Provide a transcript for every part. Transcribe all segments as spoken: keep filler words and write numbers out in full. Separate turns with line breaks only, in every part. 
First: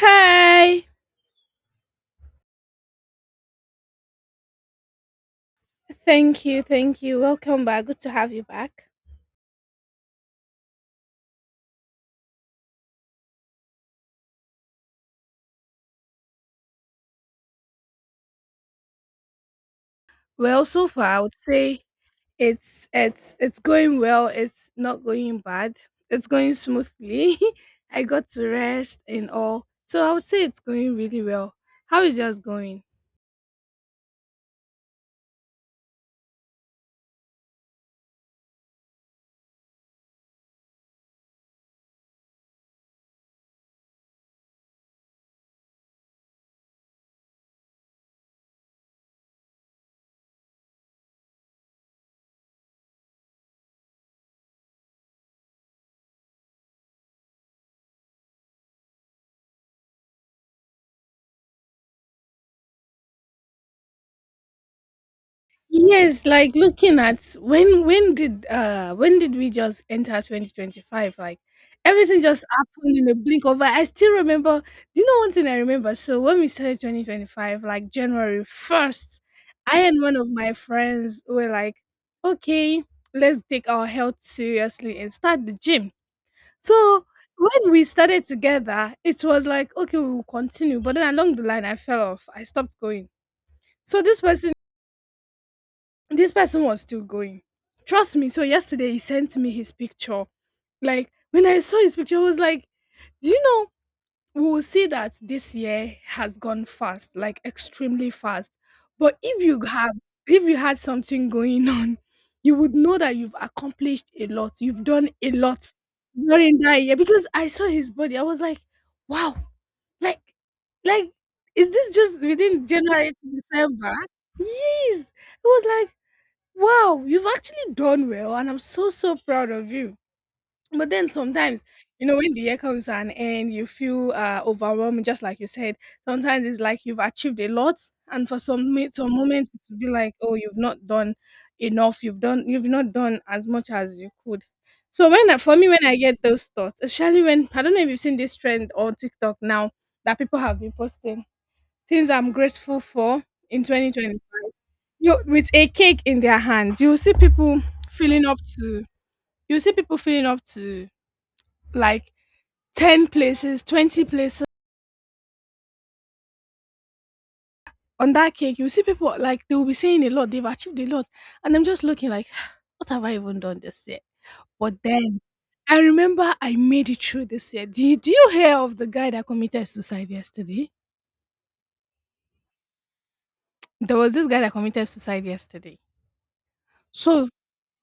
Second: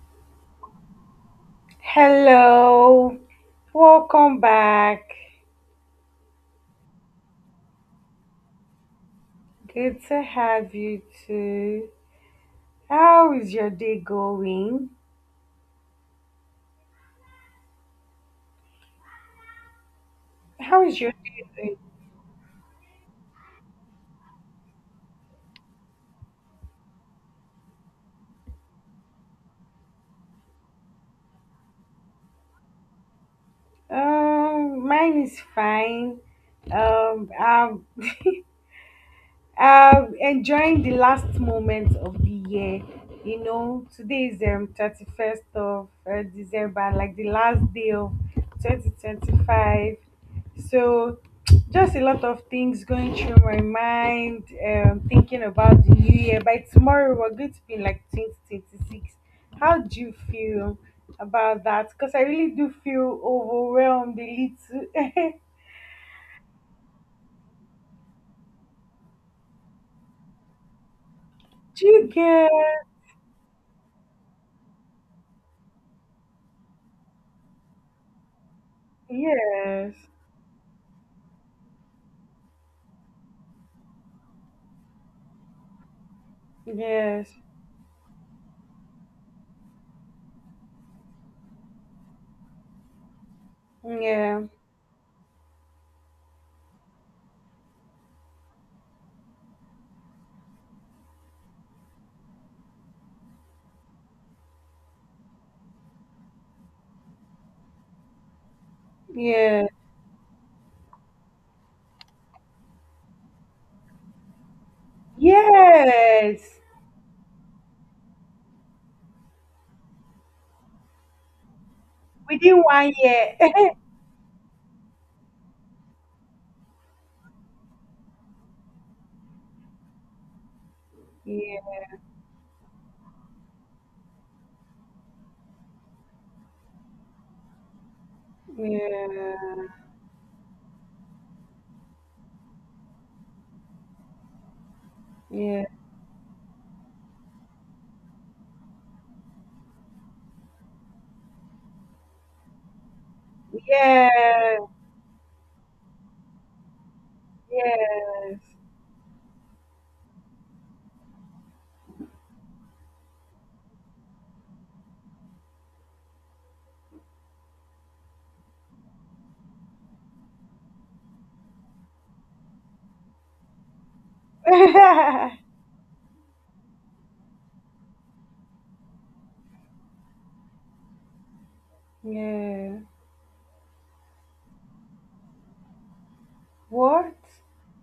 Hi.
Hello, welcome back.
Thank you. Thank you. Welcome back. Good to have you back.
Good to have you too. How is your day going?
Well,
How
so
is
far
your
I would
day
say it's it's it's going well. It's not going bad. It's going smoothly. I got to rest and all. So I would say it's going really well. How is yours going?
going? Um, mine is fine. Um, I've Uh, enjoying the last moment of the year. You know, today is um thirty first of uh, December, like the last day of twenty twenty five. So, just a lot of things going through my mind. Um, thinking about the new year. By tomorrow, we're going to be in, like twenty twenty six. How do you feel about that? Because I really do feel overwhelmed a little.
Yes, like looking at when when did uh when did we just enter twenty twenty-five? Like
Do you
everything just
get?
happened in a blink of an eye. I still remember. Do you know one thing I remember? So when we started twenty twenty-five, like January first, I
Yes.
and one of my friends were like, okay, let's take our health seriously and start the gym. So
Yes.
when we started together, it was like, okay, we will continue. But then along the line, I fell off. I stopped going. So this
Yeah,
person this person was still going. Trust me. So yesterday he sent me his picture. Like when I saw his picture, I was like, do you know we will see that this year has gone fast, like extremely fast. But if you
yeah,
have if you had something going on, you would know that you've accomplished a lot. You've done a lot during
yes.
that year. Because I saw his body. I was like, wow, like like is this just
Within
within
one
January to
year.
December? Yes. It was like, wow, you've actually done well, and I'm so so proud of you. But then sometimes,
Yeah,
you know, when the year comes to an end, you feel uh, overwhelmed, just like you said. Sometimes it's like you've achieved a lot, and for some mi- some moments,
yeah,
it will be like, oh, you've not done enough. You've done you've not done as much as you could. So when I- for
yeah,
me, when I get those thoughts, especially when, I don't know if you've seen this trend on TikTok now that people have been posting things I'm grateful for in twenty twenty, you with a cake in their hands. You will see people
yeah,
filling up to, you will see people filling up to, like, ten places, twenty places on that cake. You will see people, like, they will be saying a lot, they've achieved a lot, and I'm just looking like, what have I even done this year? But then
yeah,
I remember I made it through this year. Do you, do you hear of the guy that committed suicide yesterday?
yeah.
There was this guy that committed suicide yesterday.
What?
So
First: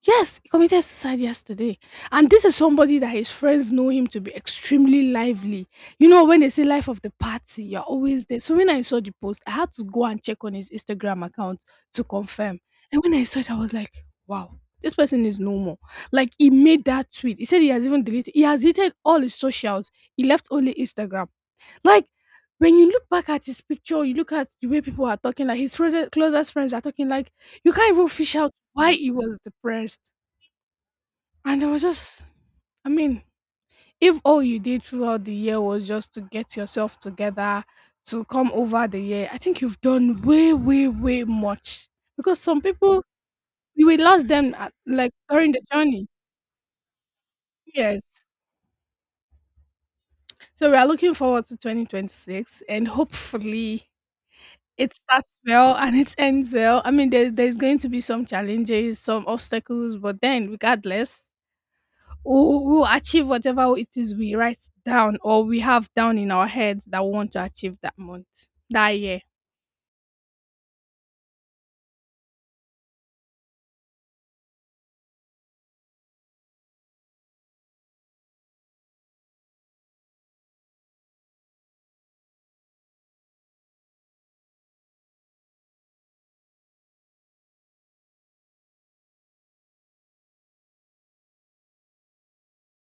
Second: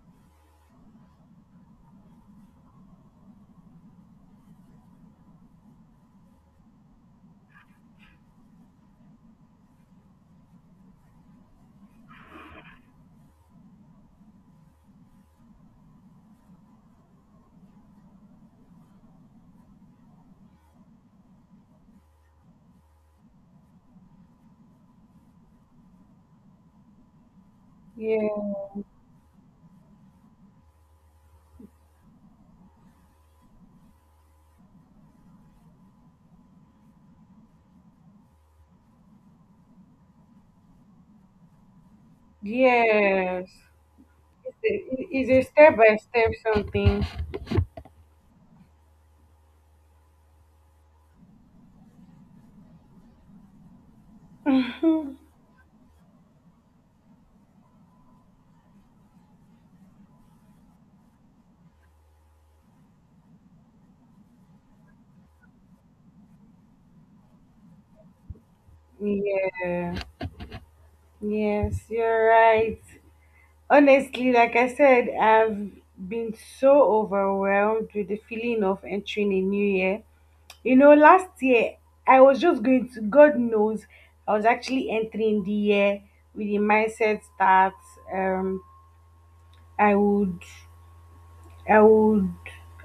yes, he committed suicide yesterday. And this is somebody that his friends know him to be extremely lively. You know, when they say life of the party, you're always there. So when I saw the post, I had to go and check on his Instagram account to confirm. And when I saw it, I was like, wow, this person is no more. Like, he made that tweet. He said he has even deleted, he has deleted all his socials. He left only Instagram. Like, when you look back at his picture, you look at the way people are talking, like his closest, closest friends are talking, like, you can't even fish out
Yeah,
why he was depressed. And I was just, I mean, if all you did throughout the year was just to get yourself together, to come over the year, I think you've done way, way, way much. Because some people,
Yes.
you will lost them at, like,
It's a
during the
step by
journey.
step something.
Yes. So we are looking forward to twenty twenty-six, and hopefully it starts well and it ends well. I mean, there, there's going to be some challenges, some obstacles, but then regardless, we who achieve whatever it is we write down, or we have down in our heads, that we want to achieve that month, that year.
Yeah, yes, you're right. Honestly, like I said, I've been so overwhelmed with the feeling of entering a new year. You know, last year I was just going to, God knows, I was actually entering the year with the mindset that um, I would, I would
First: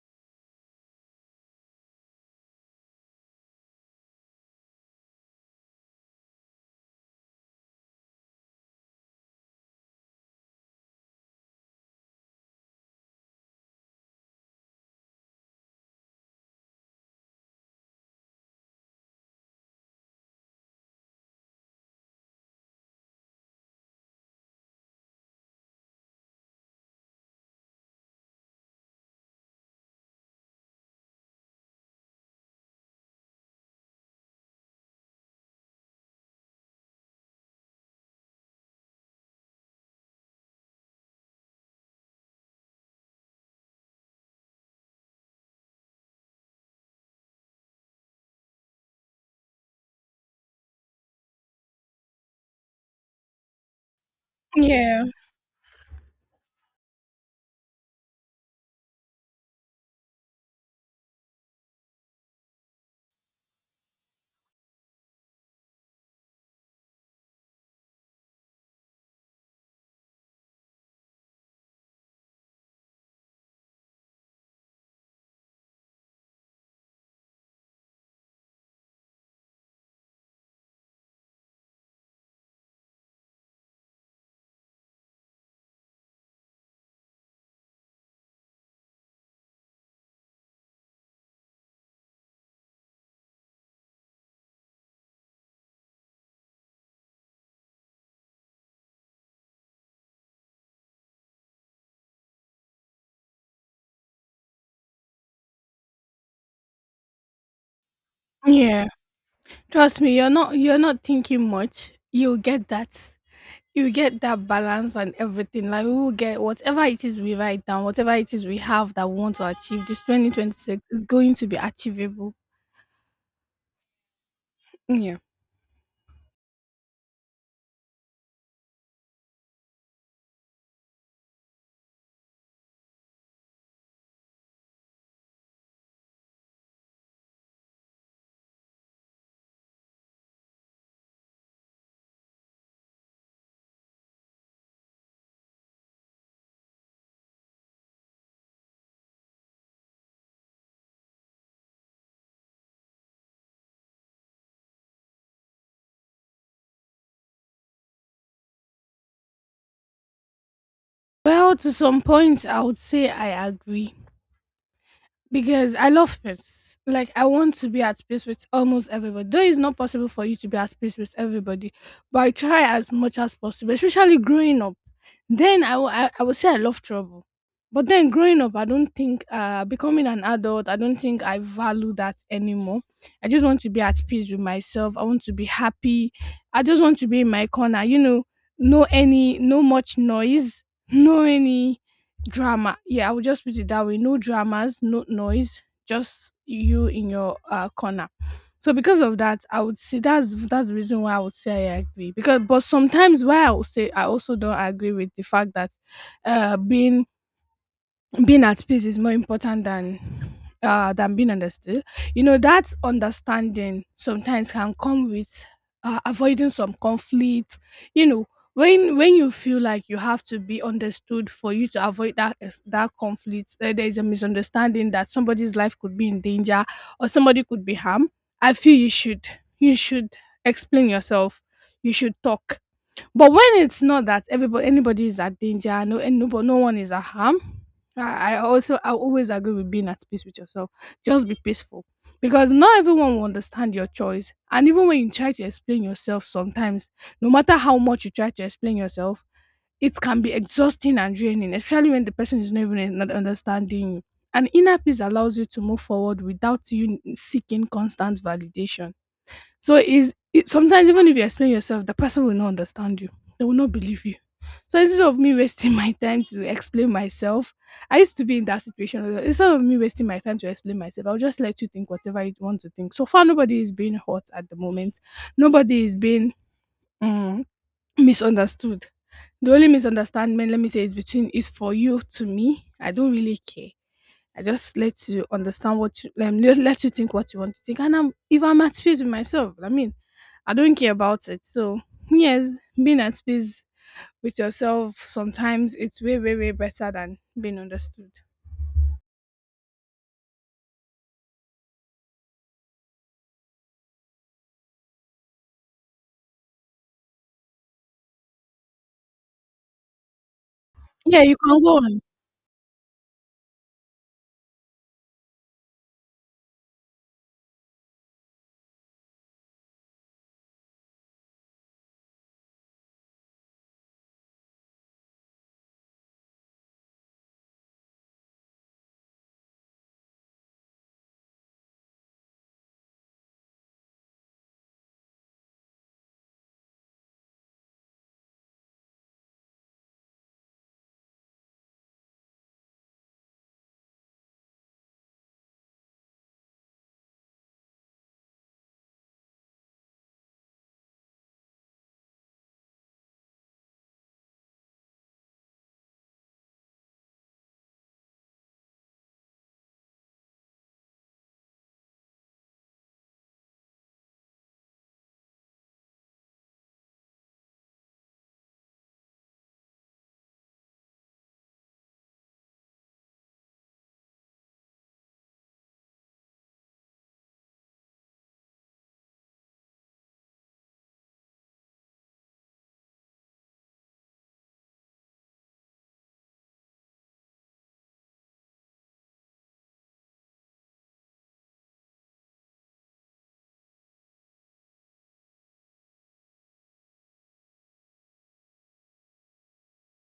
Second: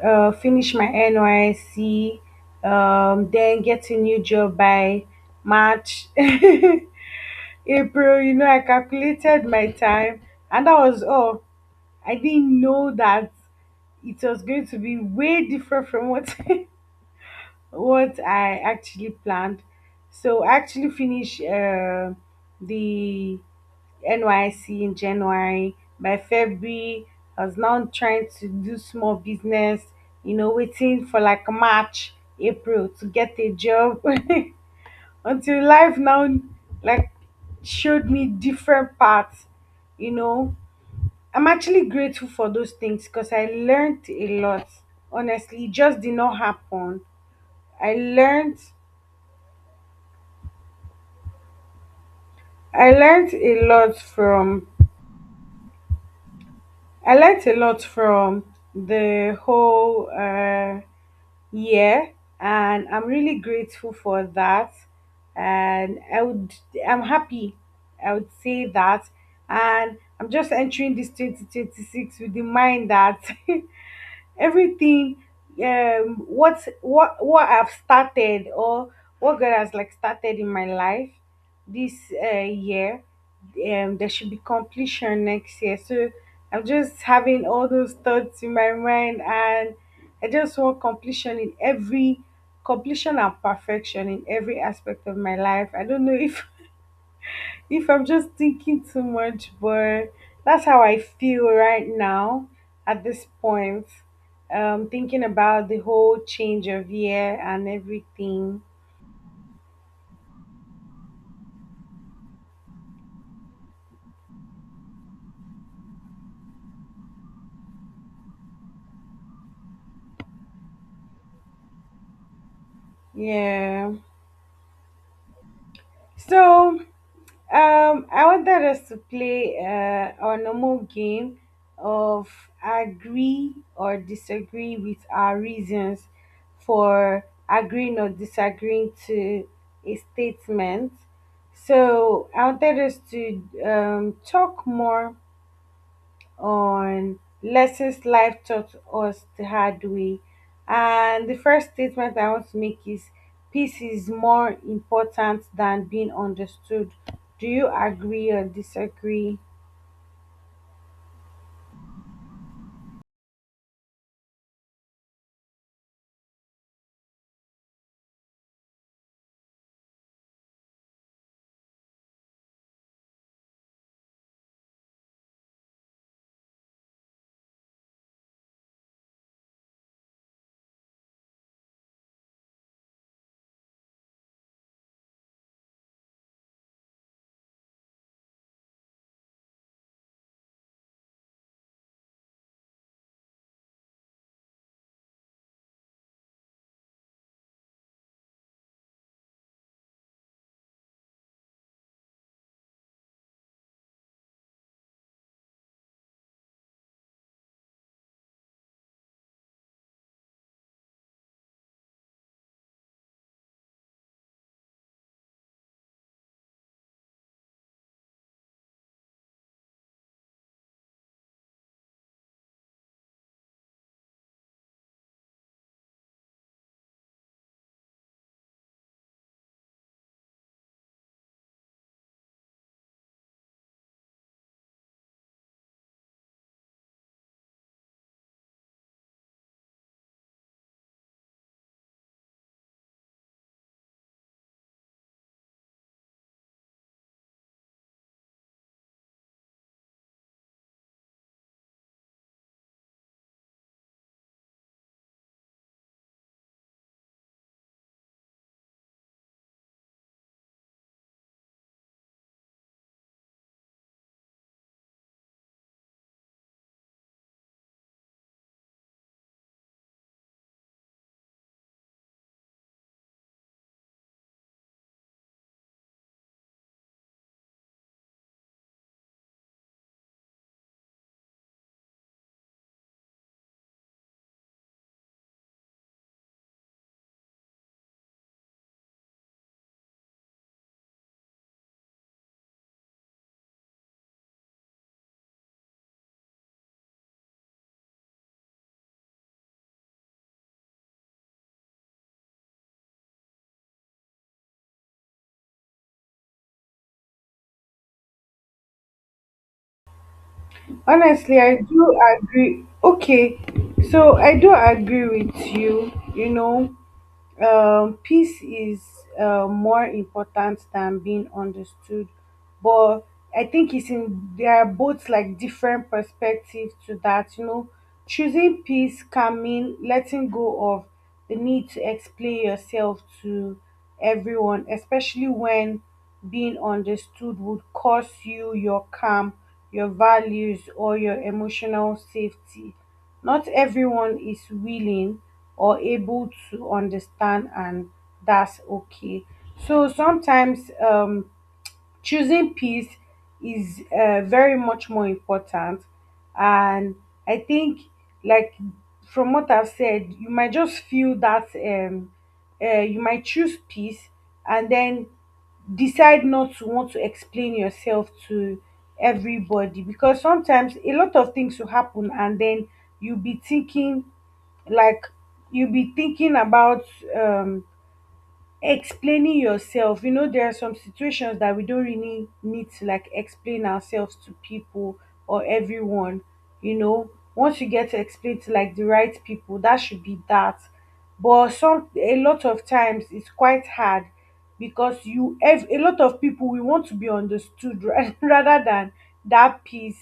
uh, finish my N Y C, um, then get a new job by March, April. You know, I calculated my time, and that was all. I didn't know that it was going to be way different from what what I actually planned. So I actually finished uh, the N Y C in January. By February, I was now trying to do small business, you know, waiting for like March, April to get a job until life now like showed me different paths, you know. I'm actually grateful for those things because I learned a lot. Honestly, it just did not happen. I learned I learned a lot from
Yeah,
I learned a lot from the whole uh, year, and I'm really grateful for that. And I would I'm happy. I would say that, and I'm just entering this two thousand twenty six with the mind that everything um what what what I've started or what God has like started in my life this uh, year, um there should be completion next year. So I'm just having all those thoughts in my mind, and I just want completion in every completion and perfection in every aspect of my life. I don't know if if I'm just thinking too much, but that's how I feel right now at this point. Um, thinking about the whole change of year and everything.
yeah. Trust me, you're not you're not thinking much. You'll get that. You get that balance and everything. Like, we will get whatever it is we write down, whatever it is we have that we want to achieve. This twenty twenty six is going to be achievable.
Yeah.
Yeah.
So Um, I wanted us to play uh, our normal game of agree or disagree, with our reasons for agreeing or disagreeing to a statement. So I wanted us to um, talk more on lessons life taught us the hard way. And the first statement I want to make is peace is more important than being understood. Do you agree or disagree?
Well, to some point, I would say I agree, because I love peace. Like, I want to be at peace with almost everybody. Though it's not possible for you to be at peace with everybody, but I try as much as possible, especially growing up. Then I will I, I would say I love trouble. But then growing up, I don't think, uh becoming an adult, I don't think I value that anymore. I just want to be at peace with myself. I want to be happy. I just want to be in my corner, you know, no any no much noise, no any drama. Yeah, I would just put it that way. No dramas, no noise, just you in your uh, corner. So because of that, I would say that's that's the reason why I would say I agree. Because, but sometimes, why I would say I also don't agree with the fact that uh being being at peace is more important than uh than being understood. You know that understanding sometimes can come with uh, avoiding some conflict. You know, when when you feel like you have to be understood for you to avoid that is- that conflict, uh, there is a misunderstanding that somebody's life could be in danger or somebody could be harmed, I feel you should, you should explain yourself, you should talk. But when it's not that everybody anybody is at danger, no and no, but no one is at harm. I I also I always agree with being at peace with yourself. Just be peaceful, because not everyone will understand your choice. And even when you try to explain yourself, sometimes no matter how much you try to explain yourself, it can be exhausting and draining, especially when the person is not even un- not understanding you. And inner peace allows you to move forward without you seeking constant validation. So is it, sometimes even if you explain yourself, the person will not understand you. They will not believe you. So instead of me wasting my time to explain myself, I used to be in that situation, where instead of me wasting my time to explain myself, I'll just let you think whatever you want to think. So far, nobody is being hurt at the moment. Nobody is being um, misunderstood. The only misunderstanding, let me say, is between is for you to me. I don't really care. I just let you understand what you, um, let, let you think what you want to think. And I'm, if I'm at peace with myself, I mean, I don't care about it. So yes, being at peace with yourself sometimes it's way, way, way better than being understood. Yeah, you
Honestly, I
can go on.
do agree. Okay, so I do agree with you. You know, um, peace is uh, more important than being understood, but I think it's in there are both like different perspectives to that. You know, choosing peace can mean letting go of the need to explain yourself to everyone, especially when being understood would cost you your calm, your values, or your emotional safety. Not everyone is willing or able to understand, and that's okay. So sometimes, um, choosing peace is uh, very much more important. And I think, like, from what I've said, you might just feel that um uh, you might choose peace and then decide not to want to explain yourself to everybody, because sometimes a lot of things will happen and then you'll be thinking like you'll be thinking about um explaining yourself. You know, there are some situations that we don't really need to like explain ourselves to people or everyone. You know, once you get to explain to like the right people, that should be that. But some a lot of times it's quite hard, because you ev- a lot of people, we want to be understood, ra- rather than that piece.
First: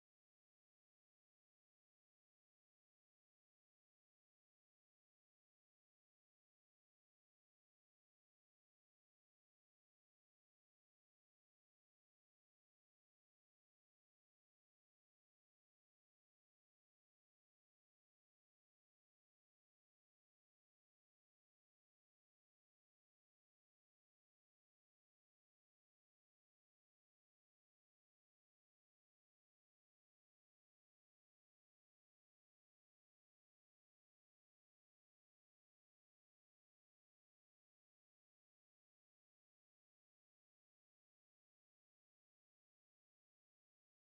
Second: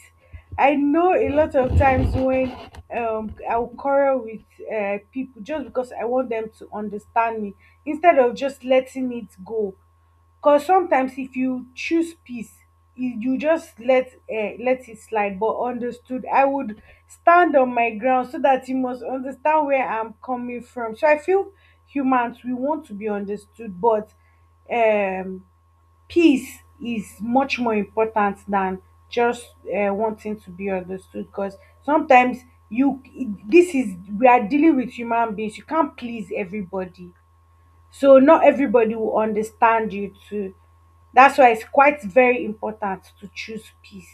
I know a lot of times when um I'll quarrel with uh, people just because I want them to understand me, instead of just letting it go. Cause sometimes if you choose peace, you you just let, uh, let it slide. But understood, I would stand on my ground so that you must understand where I'm coming from. So I feel humans, we want to be understood, but um, peace is much more important than just uh, wanting to be understood. Because sometimes you this is, we are dealing with human beings. You can't please everybody, so not everybody will understand you too. That's why it's quite very important to choose peace.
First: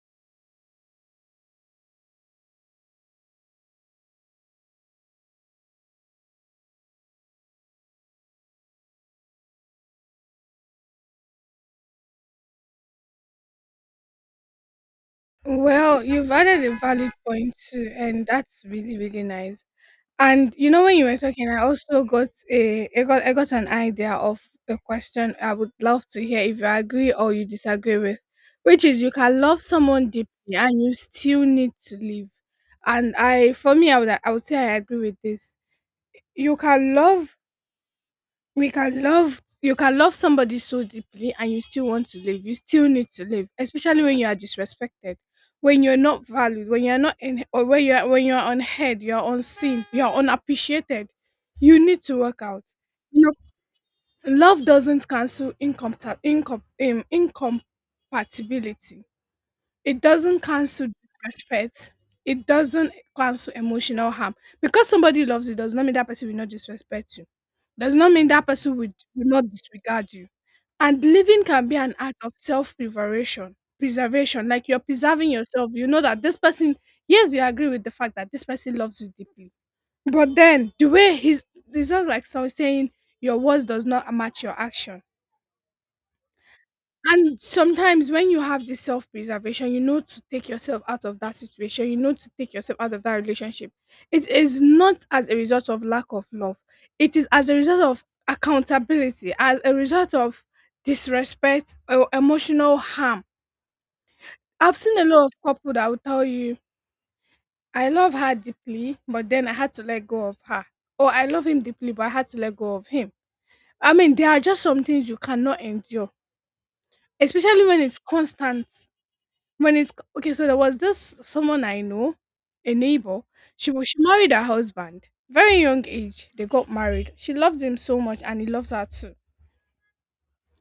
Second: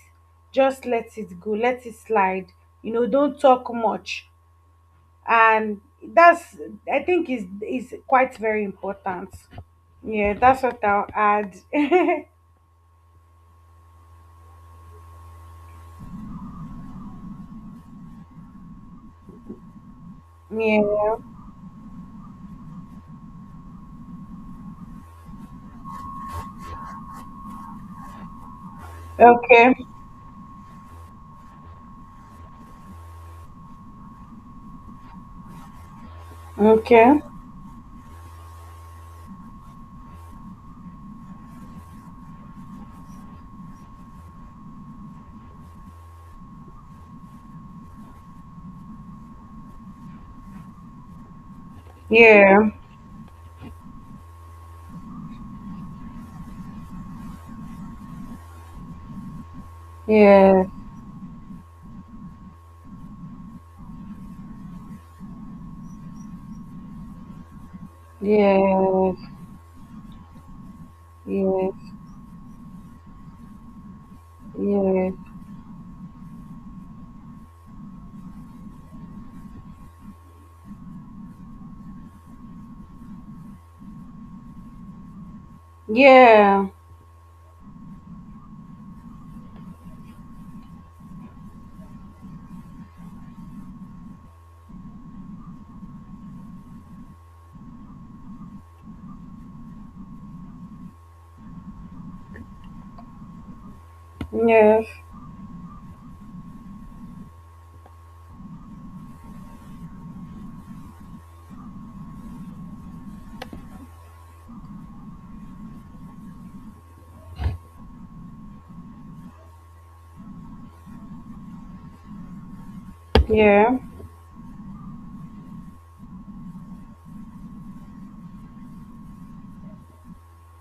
Just let it go, let it slide. You know, don't talk much. And that's, I think, is is quite very important. Yeah, that's what I'll add. Yeah.
Well, you've added a valid point too, and that's really, really nice. And you know, when you were talking, I also got a I got I got an idea of the question I would love to hear if you agree or you disagree with, which is, you can love
Okay.
someone deeply and you still need to live. And I, for me, I would I would say I agree with this. You can
Okay.
love we can love you can love somebody so deeply, and you still want to live, you still need to live, especially when you are disrespected, when you're not valued, when you're not in or when you're when you're unheard, you're unseen, you're unappreciated, you need to work out.
Yeah.
You know, love doesn't cancel income incom, um, incompatibility. It doesn't
Yeah.
cancel disrespect. It doesn't cancel emotional harm. Because somebody loves you does not mean that person will not disrespect you. Does not mean that person will
Yeah.
will not disregard you. And living can
Yeah.
be an act of self-preservation. Preservation, like you're
Yeah.
preserving yourself. You know that this person, yes, you agree with the fact that this person loves you deeply. But then the way he's, it's just like, so saying, your words does not match your action.
Yeah.
And sometimes when you have this self preservation, you know, to take yourself out of that situation, you know, to take yourself out of that relationship. It is not as a result of lack of love, it is as a result of accountability, as a result of disrespect or emotional harm. I've
Yes.
seen a lot of couple that will tell you, I love her deeply, but then I had to let go of her. Or I love him deeply, but I had to let go of him. I mean, there are just some things you cannot endure, especially when it's constant. When it's, okay, so there was this someone I know, a neighbor. She
Yeah.
was she married her husband. Very young age, they got married. She loved him so much and he loves her too.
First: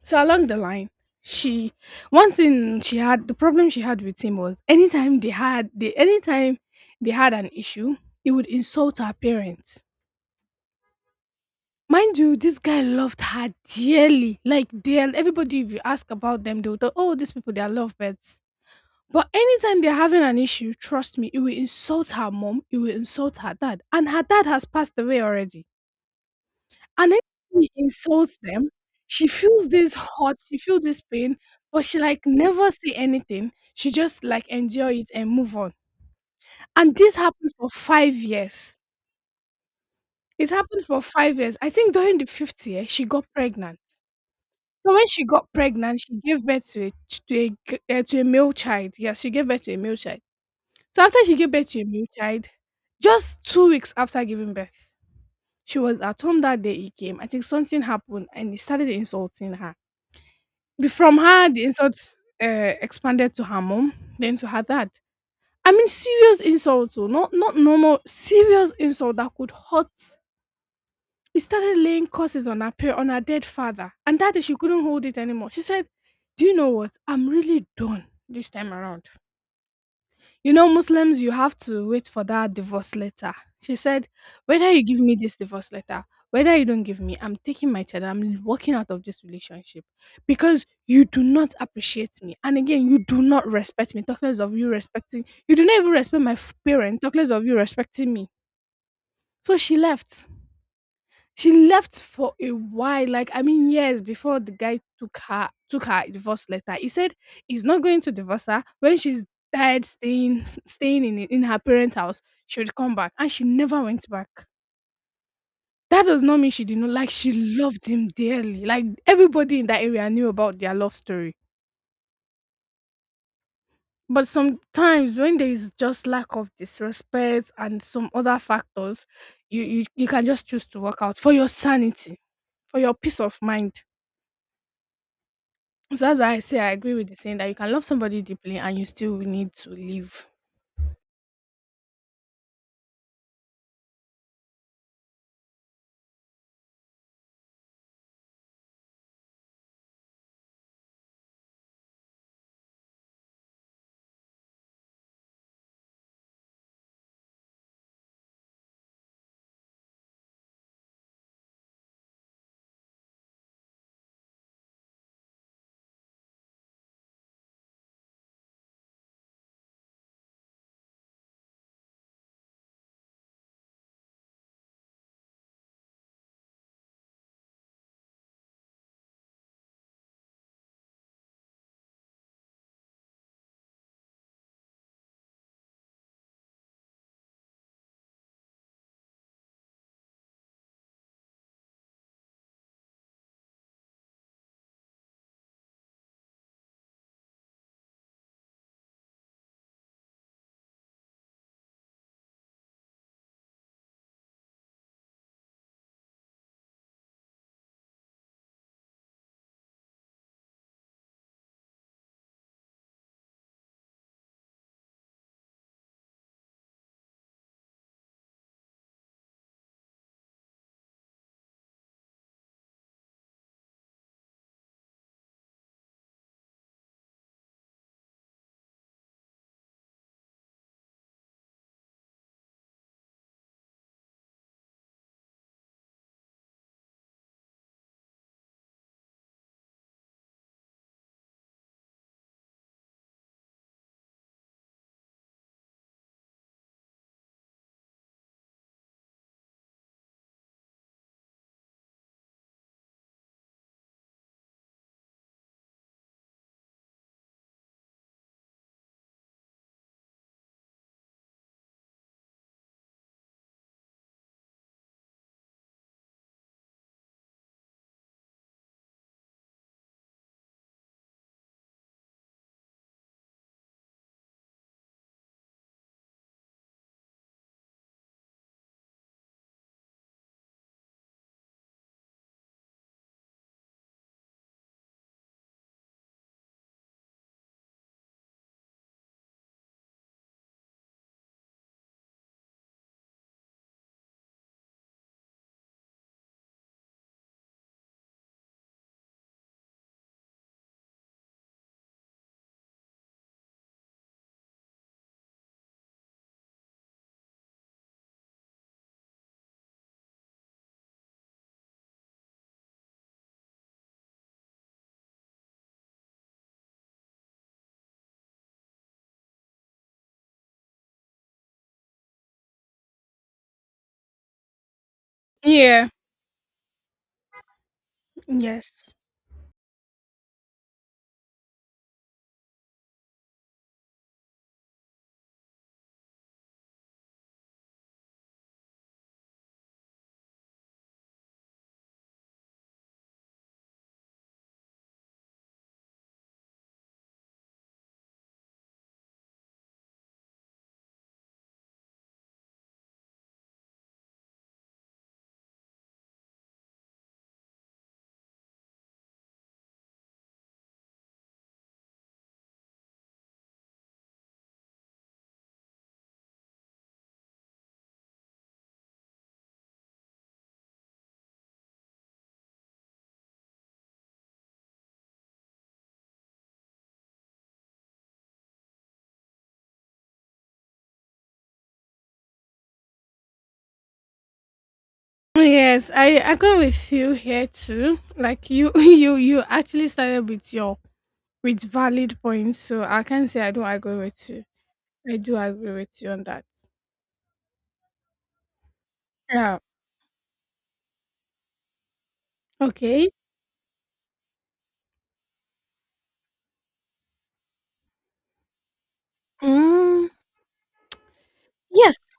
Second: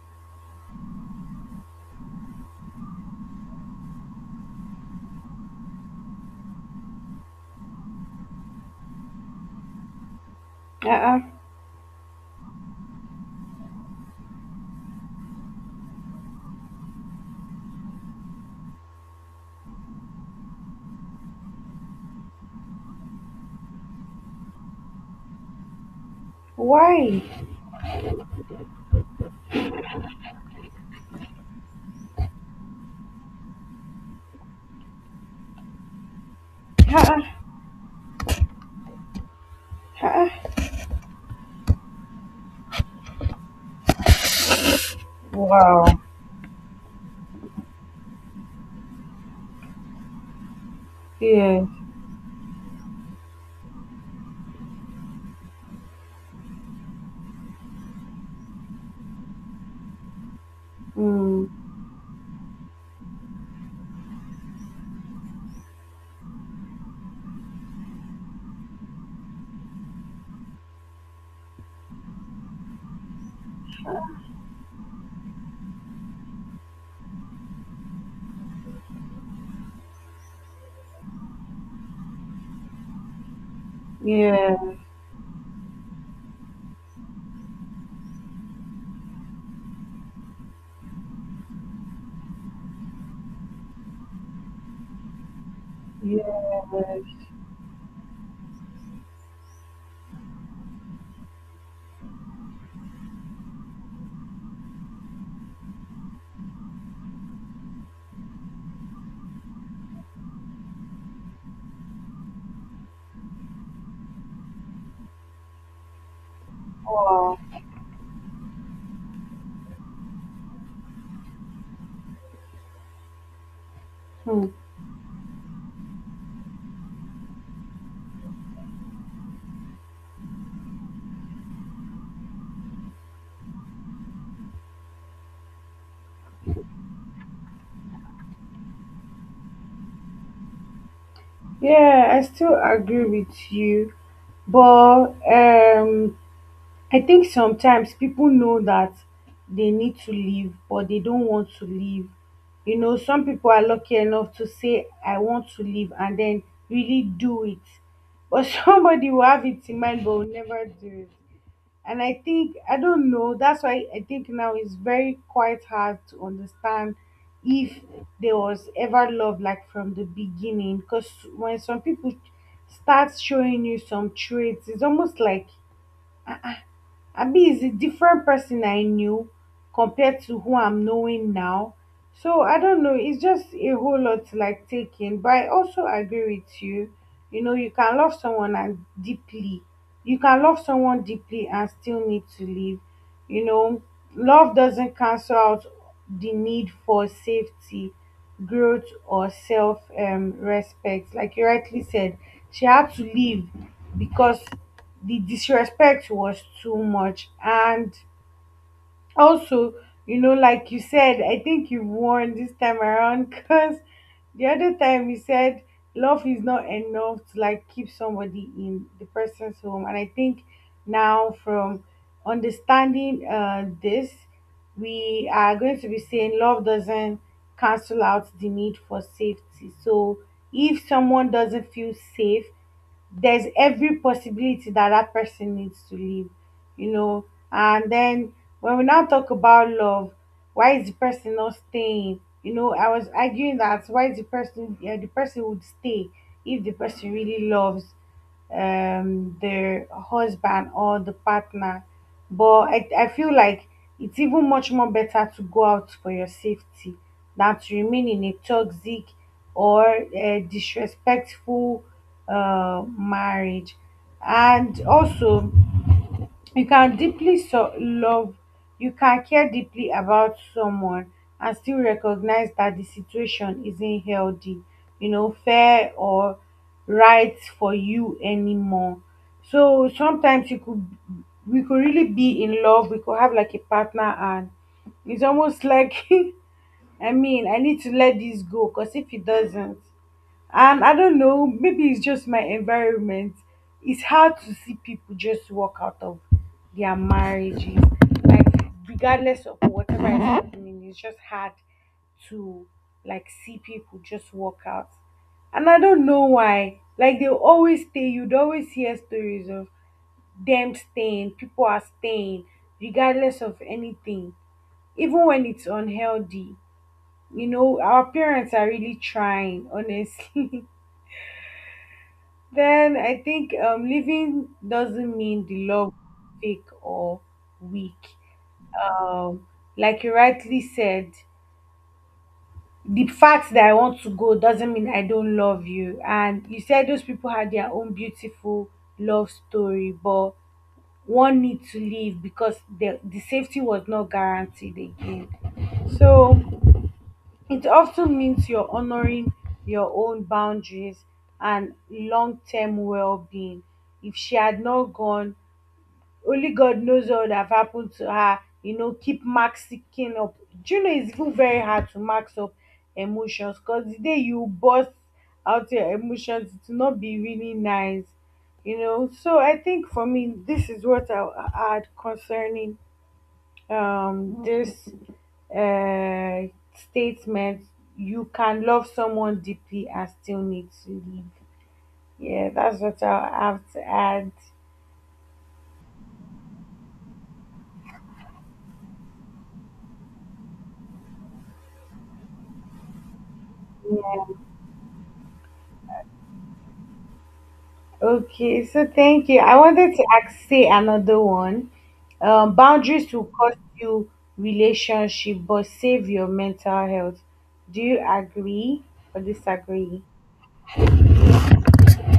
So along the line, she one thing she had the problem she had with him was anytime they had they anytime they had an issue, he would insult her parents.
Uh-uh.
Mind you, this guy loved her dearly, like dearly. Everybody, if you ask about them, they'll tell, "Oh, these people, they are lovebirds." But anytime they're having an issue, trust me, it will insult her mom, it will insult her dad. And her dad has passed away already. And then
Why?
he insults them. She feels this hurt, she feels this pain, but she like never say anything. She just like enjoy it and move on. And
Ha,
this happened for five years. It
ha.
happened for five years. I think during the fifth year, she got pregnant. So when she got
Wow.
pregnant, she gave birth to a ch- to a, g- uh, to a male child. Yes, she gave birth to a male child. So after she gave
Yeah.
birth to a male child, just two weeks after giving birth, she was at home that day he came. I think something happened and he started insulting her. Be- From her,
Mm.
the insults uh, expanded to her mom, then to her dad. I mean, serious insult, oh, not not normal, serious insult that could hurt. He started laying curses on her par- on her dead father, and that day she couldn't hold it anymore. She said, "Do you know what? I'm really done this time around." You know, Muslims, you have to wait for that divorce letter. She said,
Yeah.
whether you give me this divorce letter, whether you don't give me, I'm taking my child, I'm walking out of this relationship because you do not appreciate me. And again, you do not respect me. Talk less of you respecting, you do not even respect my f-
Yeah.
parent. Talk less of you respecting me. So she left. She left for a while, like I mean years before the guy took her took her divorce letter. He said he's not going to divorce her when she's tired staying s- staying in in her parents' house. She would come back, and she never went back. That does not mean she did not like. She
Wow.
loved him dearly. Like everybody in that area knew about their love story. But
Hmm.
sometimes when there is just lack of disrespect and some other factors, you you, you can just choose to walk out for your sanity, for your peace of mind. So as I say, I agree with the saying that you can love somebody deeply and you still need to live.
Yeah, I still agree with you. But um, I think sometimes people know that they need to leave, but they don't want to leave. You know, some people are lucky enough to say, I want to leave, and then really do it. But somebody will have it in mind, but will never do it. And I think, I don't know, that's why I think now it's very quite hard to understand if there was ever love like from the beginning, because when some people start showing you some traits, it's almost like Abi is a different person I knew compared to who I'm knowing now. So I don't know. It's just a whole lot to like taking. But I also agree with you. You know, you can love someone and deeply. You can love someone deeply and still need to leave. You know, love doesn't cancel out the need for safety, growth, or self um, respect. Like you rightly said, she had to leave because the disrespect was too much. And also, you know, like you said, I think you won this time around because the other time you said love is not enough to like keep somebody in the person's home. And I think now, from understanding uh, this, we are going to be saying love doesn't cancel out the need for safety. So if someone doesn't feel safe, there's every possibility that that person needs to live, you know. And then when we now talk about love, why is the person not staying? You know, I was arguing that why is the person, yeah, the person would stay if the person really loves um the husband or the partner. But I, I feel like it's even much more better to go out for your safety than to remain in a toxic or uh, disrespectful uh, marriage. And also, you can deeply so- love, you can care deeply about someone and still recognize that the situation isn't healthy, you know, fair, or right for you anymore. So sometimes you could, we could really be in love, we could have like a partner, and it's almost like, I mean, I need to let this go, because if it doesn't, and I don't know, maybe it's just my environment, it's hard to see people just walk out of their marriages, like regardless of whatever is happening. It's just hard to like see people just walk out, and I don't know why, like they always stay. You'd always hear stories of them staying, people are staying regardless of anything, even when it's unhealthy. You know, our parents are really trying, honestly. Then I think, um, living doesn't mean the
Yeah.
love is fake or weak.
Yes.
Um, like you rightly said, the fact that I want to go doesn't mean I don't love you. And you said those people had their own beautiful love story, but one need to leave because the the safety was not guaranteed again. So it often means you're honoring your own boundaries and long term well being. If she had not gone, only God knows what would have happened to her. You know, keep maxing up. Do you know it's even very hard to max up emotions, because the day you burst out your emotions, it will not be really nice. You know, so I think for me, this is what I I had concerning um, this uh, statement, you can love someone deeply and still need to live. Yeah, that's what I have to add.
Yes, I agree with you here too. Like you, you, you actually started with your with valid points, so I can say I don't agree with you. I do agree with you on that.
Okay, so thank you. I
Yeah.
wanted to ask, say another one. Um,
Okay.
boundaries will cost you relationship, but save your mental health. Do you agree or disagree?
Mm, yes.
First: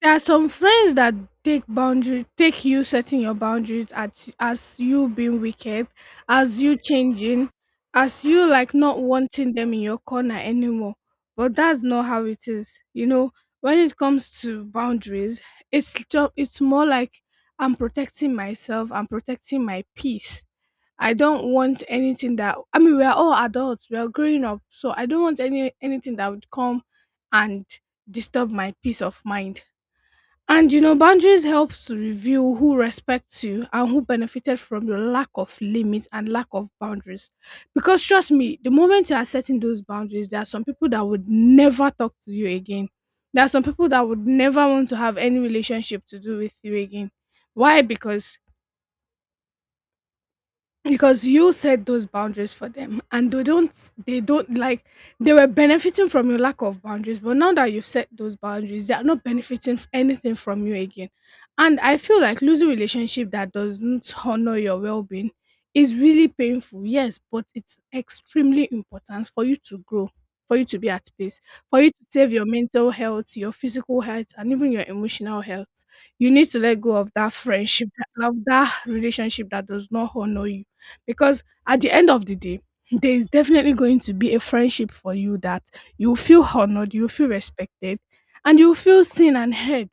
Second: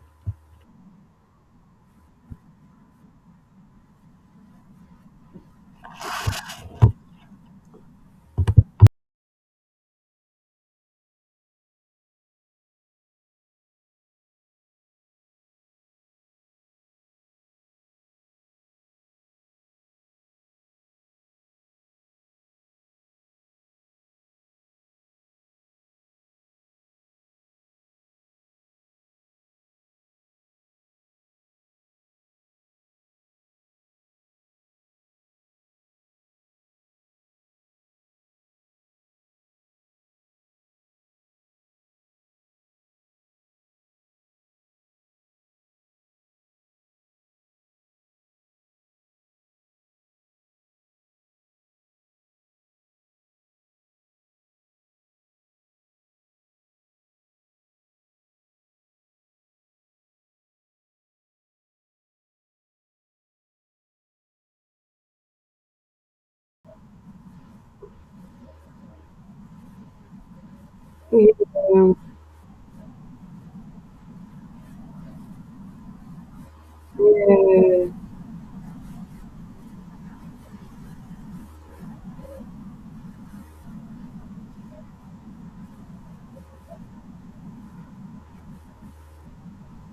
There are some friends that take boundary take you setting your boundaries at as you being wicked, as you changing, as you like not wanting them in your corner anymore. But that's not how it is. You know, when it comes to boundaries, it's just it's more like I'm protecting myself, I'm protecting my peace. I don't want anything that I mean we are all adults, we are growing up, so I don't want any anything that would come and disturb my peace of mind. And you know, boundaries help to reveal who respects you and who benefited from your lack of limits and lack of boundaries. Because trust me, the moment you are setting those boundaries, there are some people that would never talk to you again. There are some people that would never want to have any relationship to do with you again. Why? Because because you set those boundaries for them and they don't they don't like they were benefiting from your lack of boundaries, but now that you've set those boundaries, they are not benefiting f- anything from you again. And I feel like losing relationship that doesn't honor your well-being is really painful, yes, but it's extremely important for you to grow, for you to be at peace,
Yeah,
for you to save your mental health, your physical health, and even your emotional health. You need to let go of that
yeah.
friendship, of that relationship that does not honor you, because at the end of the day, there is definitely going to be a friendship for you that you feel honored, you feel respected, and you feel seen and heard.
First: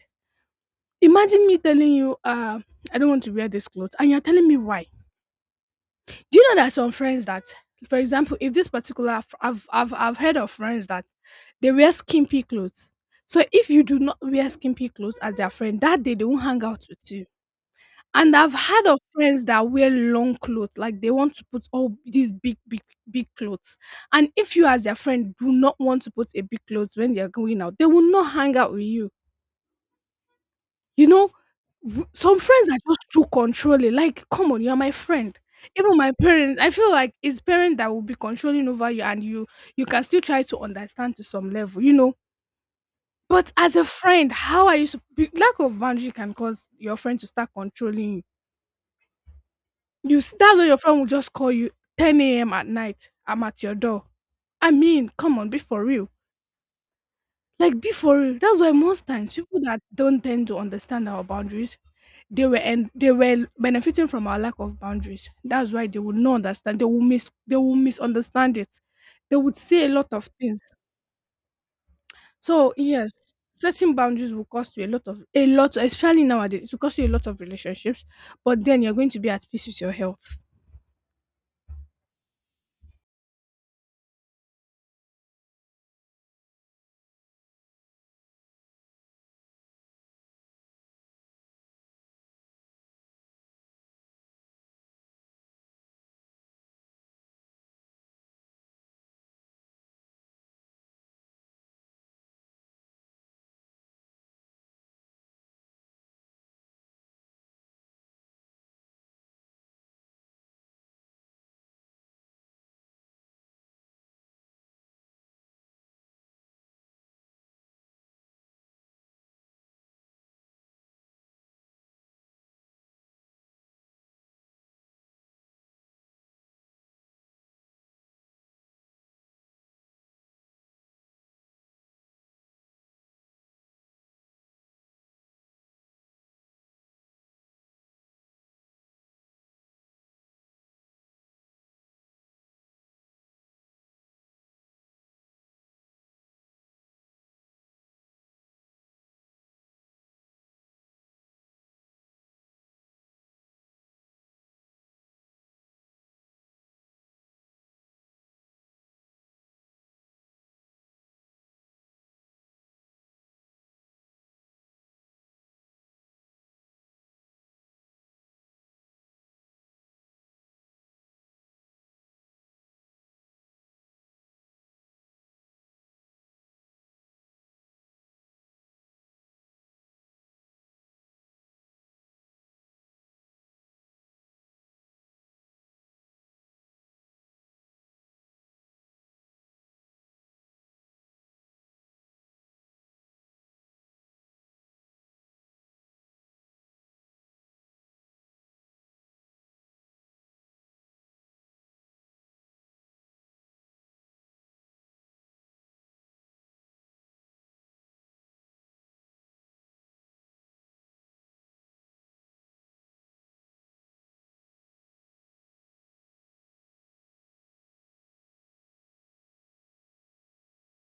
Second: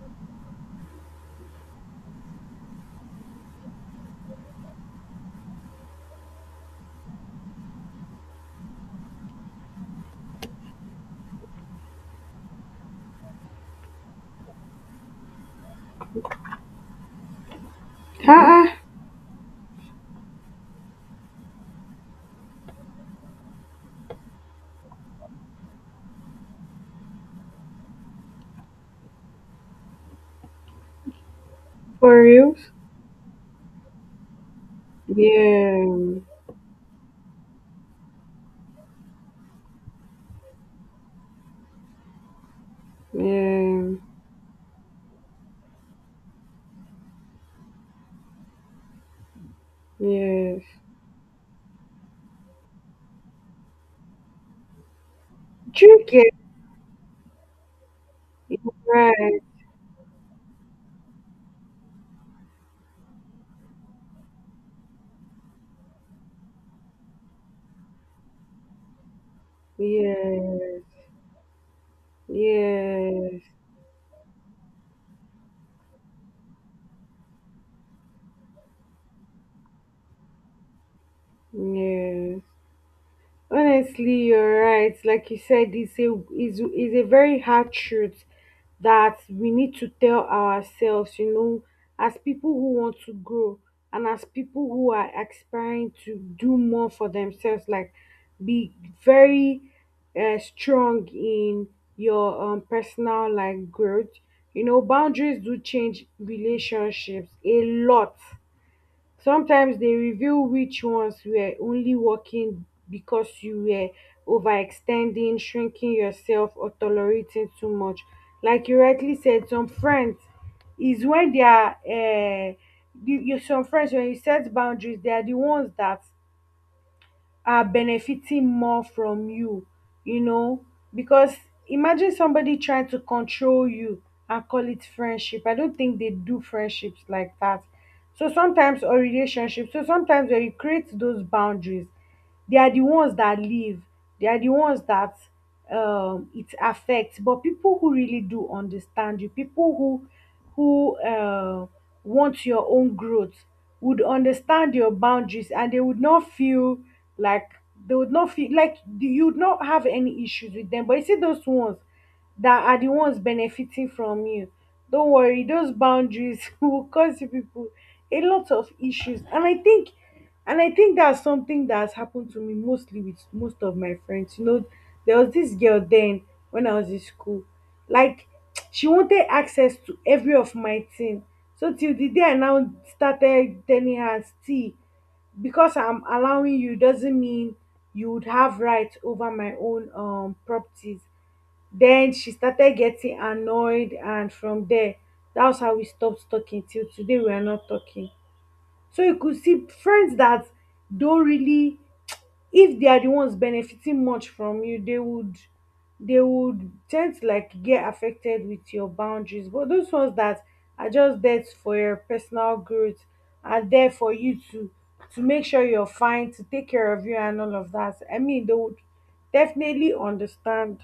Imagine me telling you, uh, I don't want to wear this clothes, and you're telling me why. Do you know that some friends that, for example, if this particular, I've, I've, I've heard of friends that they wear skimpy clothes. So if you do not wear skimpy clothes as their friend, that day they won't hang out with you. And I've
Ha!
heard of friends that wear long clothes, like they want to put all these big, big, big clothes. And if you, as their friend, do not want to put a big clothes when they are going out, they will not hang out with you. You know, w-
For
some
real?
friends are just too controlling. Like, come on, you're my friend.
Yeah,
Even my parents, I feel like it's parents that will be controlling over you, and you you can still try to understand to some level, you know. But as a
yeah.
friend, how are you? sup- Lack of boundary can cause your friend to start controlling you. You s- that's
Yes.
why your friend will just call you ten a m at night. I'm at your door. I mean, come on, be for real.
Tricky.
Like, be for real. That's why most times
Right.
people that don't tend to understand our boundaries, they were and they were benefiting from our lack of boundaries. That's why they will not understand. They will miss. They will misunderstand it. They would say a lot of things.
Yes.
So yes,
Yes. Yes.
setting boundaries will cost you a lot of a lot, especially nowadays. It will cost you a lot of relationships, but then you're going to be at peace with your health.
Yes. Honestly, you're right. Like you said, it's a is is a very hard truth that we need to tell ourselves, you know, as people who want to grow and as people who are aspiring to do more for themselves, like be very uh, strong in your um, personal like growth. You know, boundaries do change relationships a lot. Sometimes they reveal which ones were only working because you were overextending, shrinking yourself, or tolerating too much. Like you rightly said, some friends is when they are, uh, you, you- some friends, when you set boundaries, they are the ones that are benefiting more from you, you know? Because imagine somebody trying to control you and call it friendship. I don't think they do friendships like that. So sometimes, or relationships, so sometimes when you create those boundaries, they are the ones that live, they are the ones that um, it affects. But people who really do understand you, people who who uh, want your own growth would understand your boundaries and they would not feel like they would not feel like you would not have any issues with them. But you see those ones that are the ones benefiting from you. Don't worry, those boundaries will cause you people a lot of issues. And I think and I think that's something that has happened to me mostly with most of my friends. You know, there was this girl then when I was in school. Like she wanted access to every of my thing. So till the day I now started telling her see because I'm allowing you doesn't mean you would have rights over my own um properties. Then she started getting annoyed and from there that was how we stopped talking till today we are not talking. So you could see friends that don't really, if they are the ones benefiting much from you, they would they would tend to like get affected with your boundaries. But those ones that are just there for your personal growth are there for you to to make sure you're fine, to take care of you and all of that. I mean they would definitely understand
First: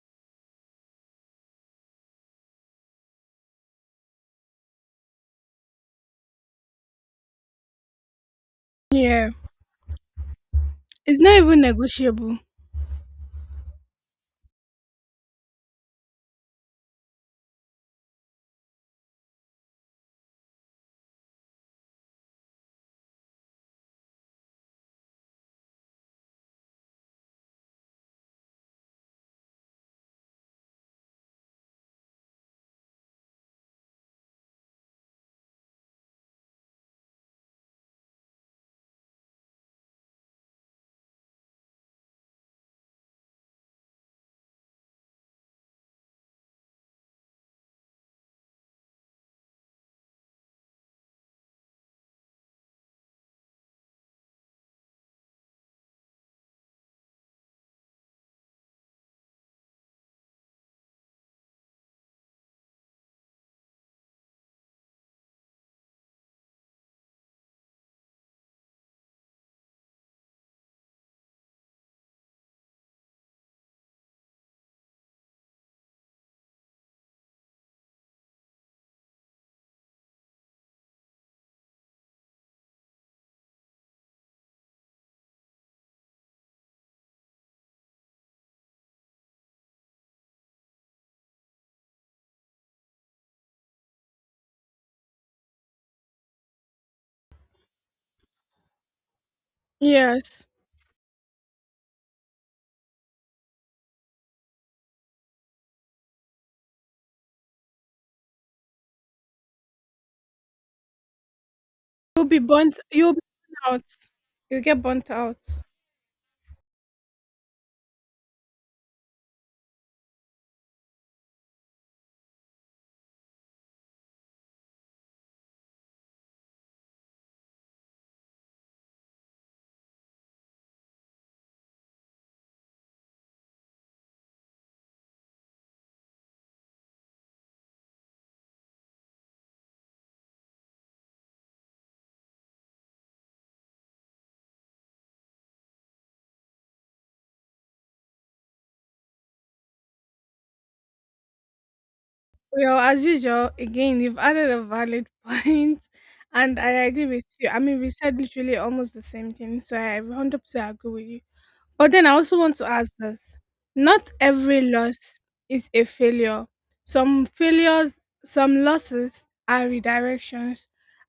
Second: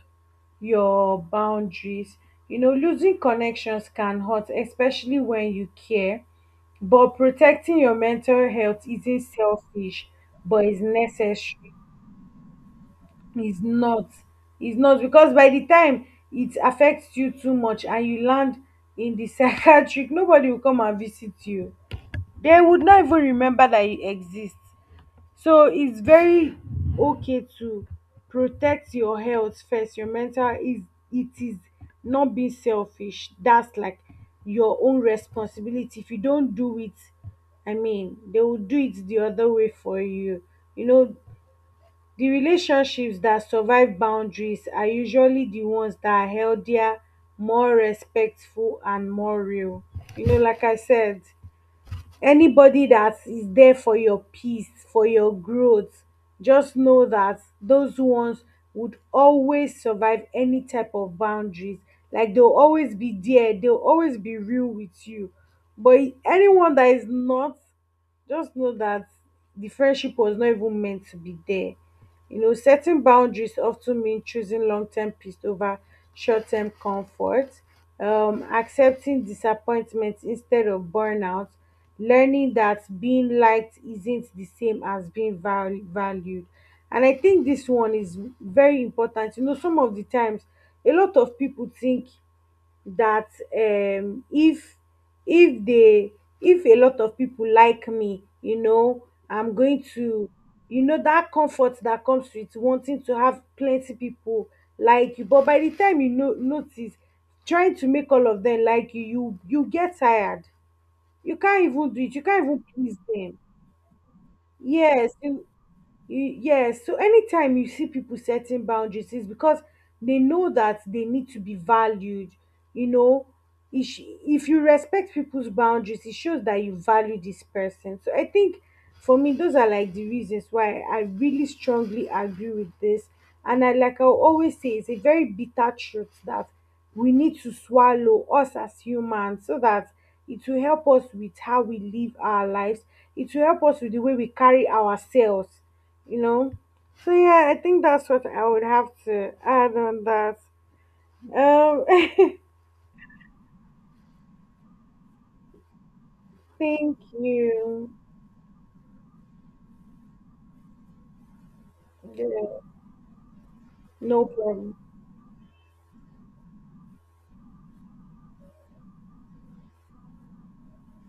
your boundaries. You know, losing connections can hurt, especially when you care, but protecting your mental health isn't
Yeah,
selfish, but it's
it's not even
necessary.
negotiable.
It's not. It's not because by the time it affects you too much and you land in the psychiatric, nobody will come and visit you. They would not even remember that you exist. So it's very okay to protect your health first, your mental is it is not being selfish. That's like your own responsibility. If you don't do it, I mean, they will do it the other way for you. You know, the relationships that survive boundaries are usually the ones that are healthier, more respectful, and more real. You know, like I said, anybody that is there for your peace, for your growth, just know that those ones would always survive any type of boundaries. Like they'll always be there, they'll always be real with you. But anyone that is not, just know that the friendship was not even meant to be there. You know, setting boundaries often mean choosing long term peace over short term comfort, um, accepting disappointment instead of burnout, learning that being liked isn't the same as being val- valued. And I think this one is very important. You know, some of the times, a lot of people think that um if if they if a lot of people like me, you know, I'm going to,
Yes.
you know, that comfort that comes with wanting to have plenty people like you, but by the time you know notice trying to make all of them like you, you you get tired, you can't even do it, you
You'll be
can't even
burnt
please
you'll be
them.
burnt out. You'll get burnt
Yes. Y-
out.
Yes, so anytime you see people setting boundaries, it's because they know that they need to be valued. You know, if sh- if you respect people's boundaries, it shows that you value this person. So I think for me, those are like the reasons why I really strongly agree with this. And I, like I always say, it's a very bitter truth that we need to swallow us as humans so that it will help us with how we live our lives. It will help us with the way we carry ourselves, you know. So yeah, I think that's what I would have to add on that. Um,
Well, as usual, again, you've added a valid point, and I
thank
agree with you. I mean,
you.
we said literally almost the same thing, so I one hundred percent agree with you. But then I
Yeah,
also want to ask this, not
no
every
problem.
loss is a failure. Some failures, some losses are redirections.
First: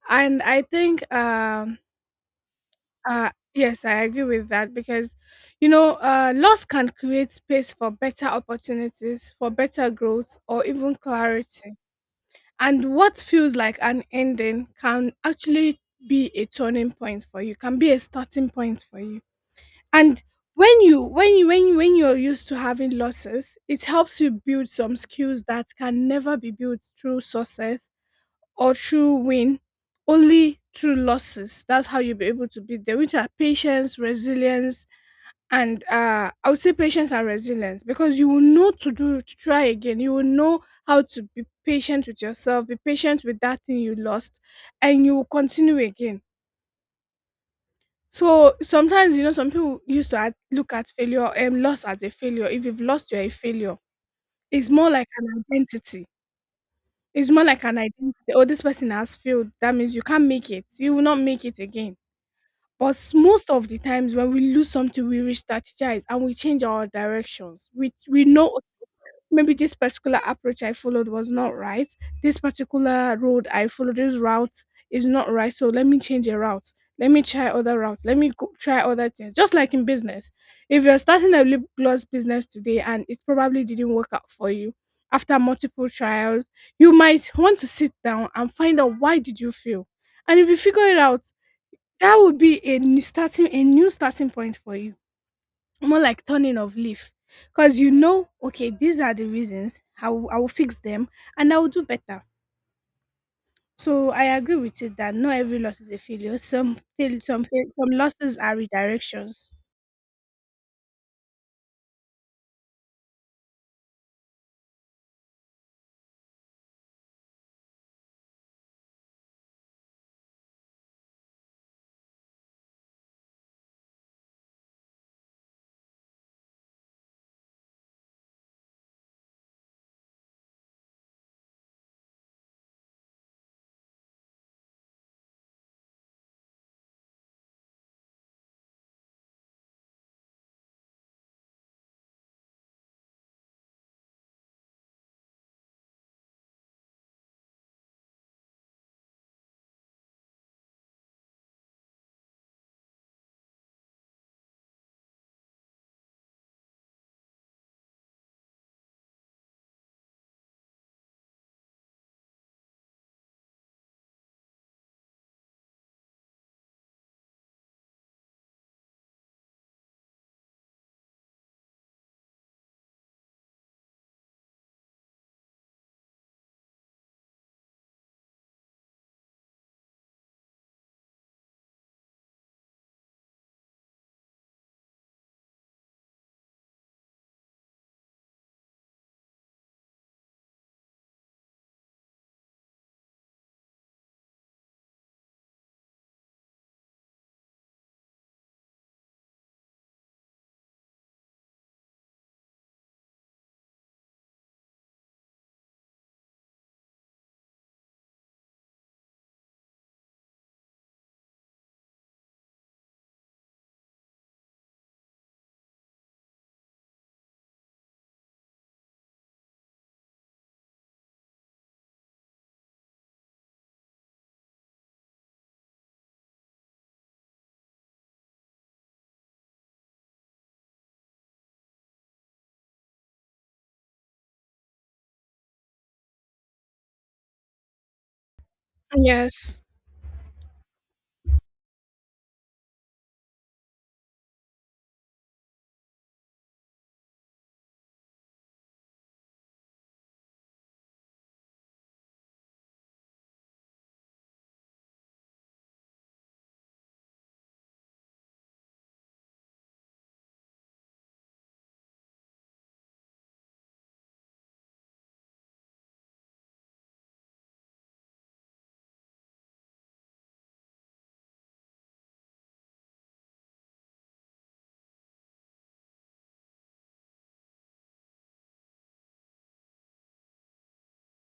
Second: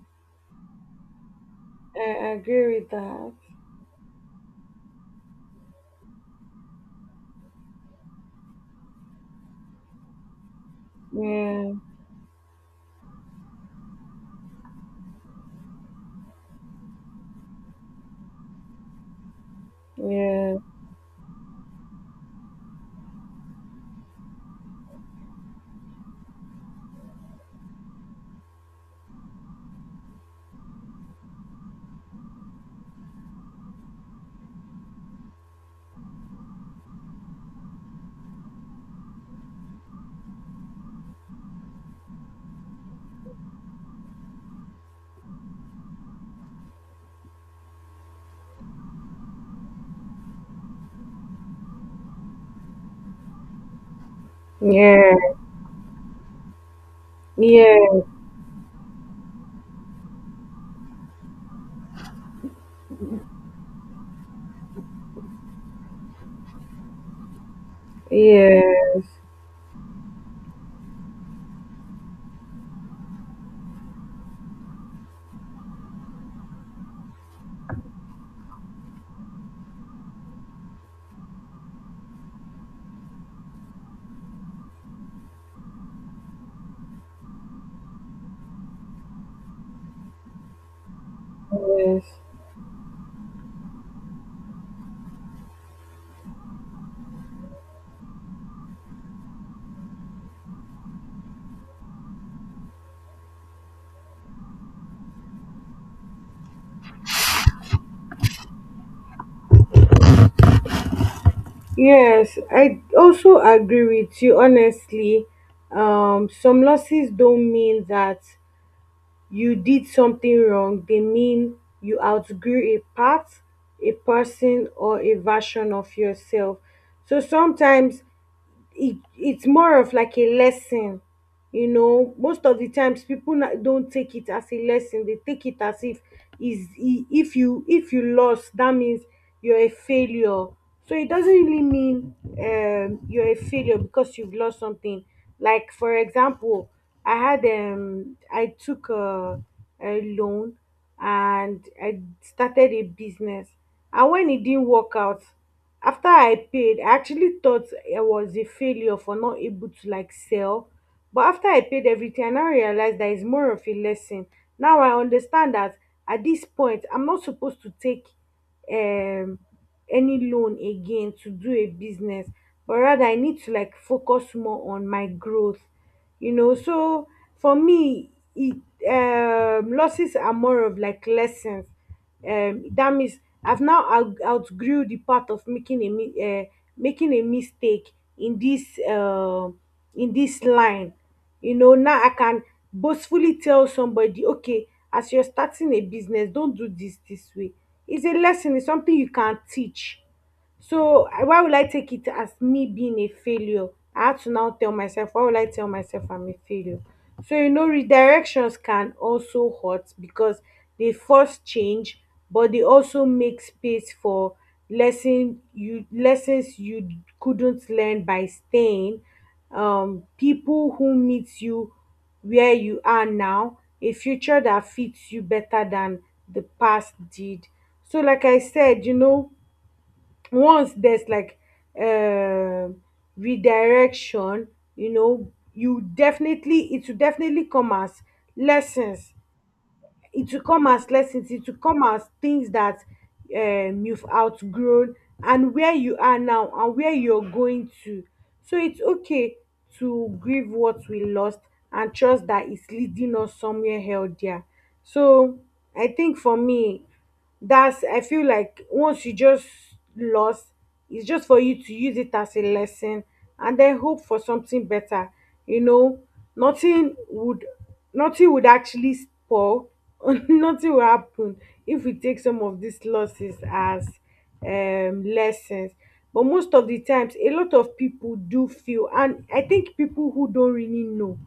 And I think um,
I agree with
uh,
that.
yes, I agree with that because, you know, uh, loss can create space for better opportunities, for better growth, or even
Yeah,
clarity. And what feels like an ending can actually be a turning point for you, can be a starting point for you. And
yeah,
when you when you when you, when you're used to having losses, it helps you build some skills that can never be built through success or through win, only through losses. That's how you'll be able to beat them, which are patience, resilience, and uh, I would say patience and resilience because you will know to do to try again. You will know how to be patient with yourself, be patient with that thing you lost, and you will continue again. So sometimes you know some people used to at- look at failure and um, loss as a failure. If you've lost, you're a failure. It's more like
yeah,
an identity. It's more like an
yeah,
identity. Oh, this person has failed. That means you can't make it. You will not make it again. But s- most of the times when we lose something, we re-strategize and we change our directions. We we know
yeah,
maybe this particular approach I followed was not right. This particular road I followed, this route is not right. So let me change a route. Let me try other routes. Let me go, try other things. Just like in business, if you're starting a lip gloss business today and it probably didn't work out for you after multiple trials, you might want to sit down and find out why did you fail. And if you figure it out,
yes,
that would be a new starting a new starting point for you, more like turning of leaf, because you know okay these are the reasons I will, I will fix them, and I will do better. So I agree with it that not every loss is a failure. Some fail some fail, some losses are redirections.
yes. I also agree with you. Honestly, um, some losses don't mean that you did something wrong, they mean you outgrew a part, a person, or a version of yourself. So sometimes it, it's more of like a lesson. You know, most of the times people na- don't take it as a lesson, they take it as if is i- if you if you lost that means you're a failure. So it doesn't really mean um you're a failure because you've lost something. Like for example, I had um I took a, a loan and I started a business. And when it didn't work out, after I paid, I actually thought I was a failure for not able to like sell. But after I paid everything, I now realized that it's more of a lesson. Now I understand that at this point, I'm not supposed to take um any loan again to do a business, but rather I need to like focus more on my growth, you know. So for me, it um, losses are more of like lessons. Um, that means I've now out- outgrew the part of making a mi- uh, making a mistake in this uh, in this line. You know, now I can boastfully tell somebody, okay, as you're starting a business, don't do this this way. It's a lesson. It's something you can teach. So I- why will I take it as me being a failure? I had to now tell myself, why will I tell myself I'm a failure? So you know, redirections can also hurt because they force change, but they also make space for lesson you lessons you couldn't learn by staying. Um, people who meet you where you are now, a future that fits you better than the past did. So, like I said, you know, once there's like um redirection, you know, you definitely it will definitely come as lessons,
Yes.
it will come as lessons, it will come as things that um you've outgrown, and where you are now and where you're going to. So it's okay to grieve what we lost and trust that it's leading us somewhere healthier. So I think for me, that's, I feel like once you just lost, it's just for you to use it as a lesson and then hope for something better. You know, nothing would nothing would actually spoil, nothing will happen if we take some of these losses as um lessons. But most of the times, a lot of people do feel, and I think people who don't really know,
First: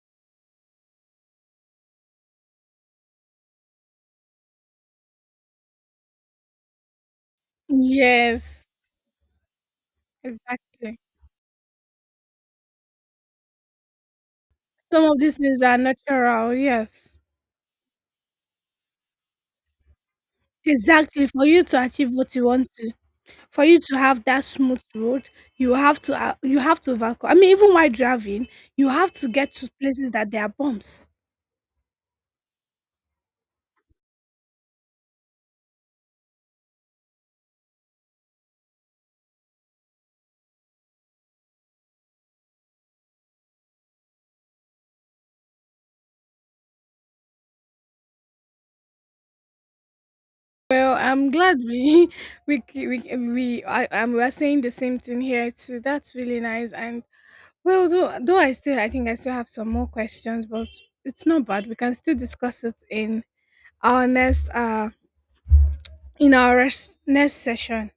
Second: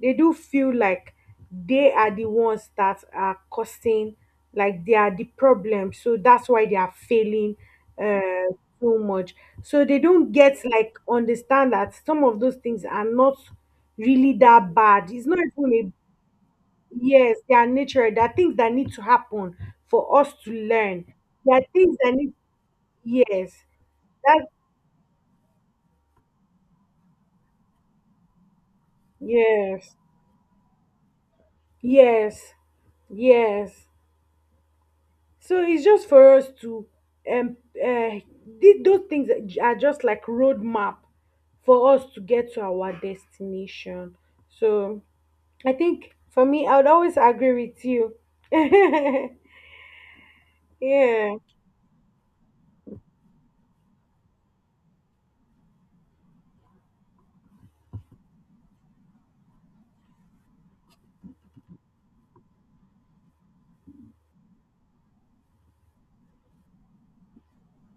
they do feel like they are the ones that are causing, like they are the problem, so that's why they are failing, uh
Yes.
so much, so they don't get
Exactly.
like understand that some of those things are not really that
Some
bad,
of
it's
these
not
things
even
are
a,
natural. Yes.
yes they are natural, there are things that need to happen for us to learn,
Exactly, for
there
you
are
to
things
achieve
that need,
what you want to,
yes,
for you to have that
that,
smooth road, you have to uh, you have to overcome. I mean, even while driving, you have to get to
yes,
places that there are bumps.
yes, yes. So it's just for us to um uh, thi- those things are just like roadmap for us to get to our destination. So I think for me, I would always agree with you.
Well, I'm
Yeah,
glad we we c- we c- we I um we're saying the same thing here too. That's really nice. And well, though though I still I think I still have some more questions, but it's not bad. We can still discuss it in our next uh in our rest, next session.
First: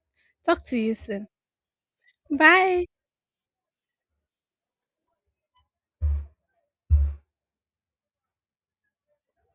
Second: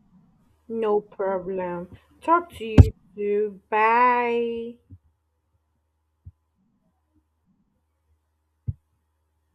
Talk to you
no
soon.
problem. Talk to you
Bye.
too. Bye.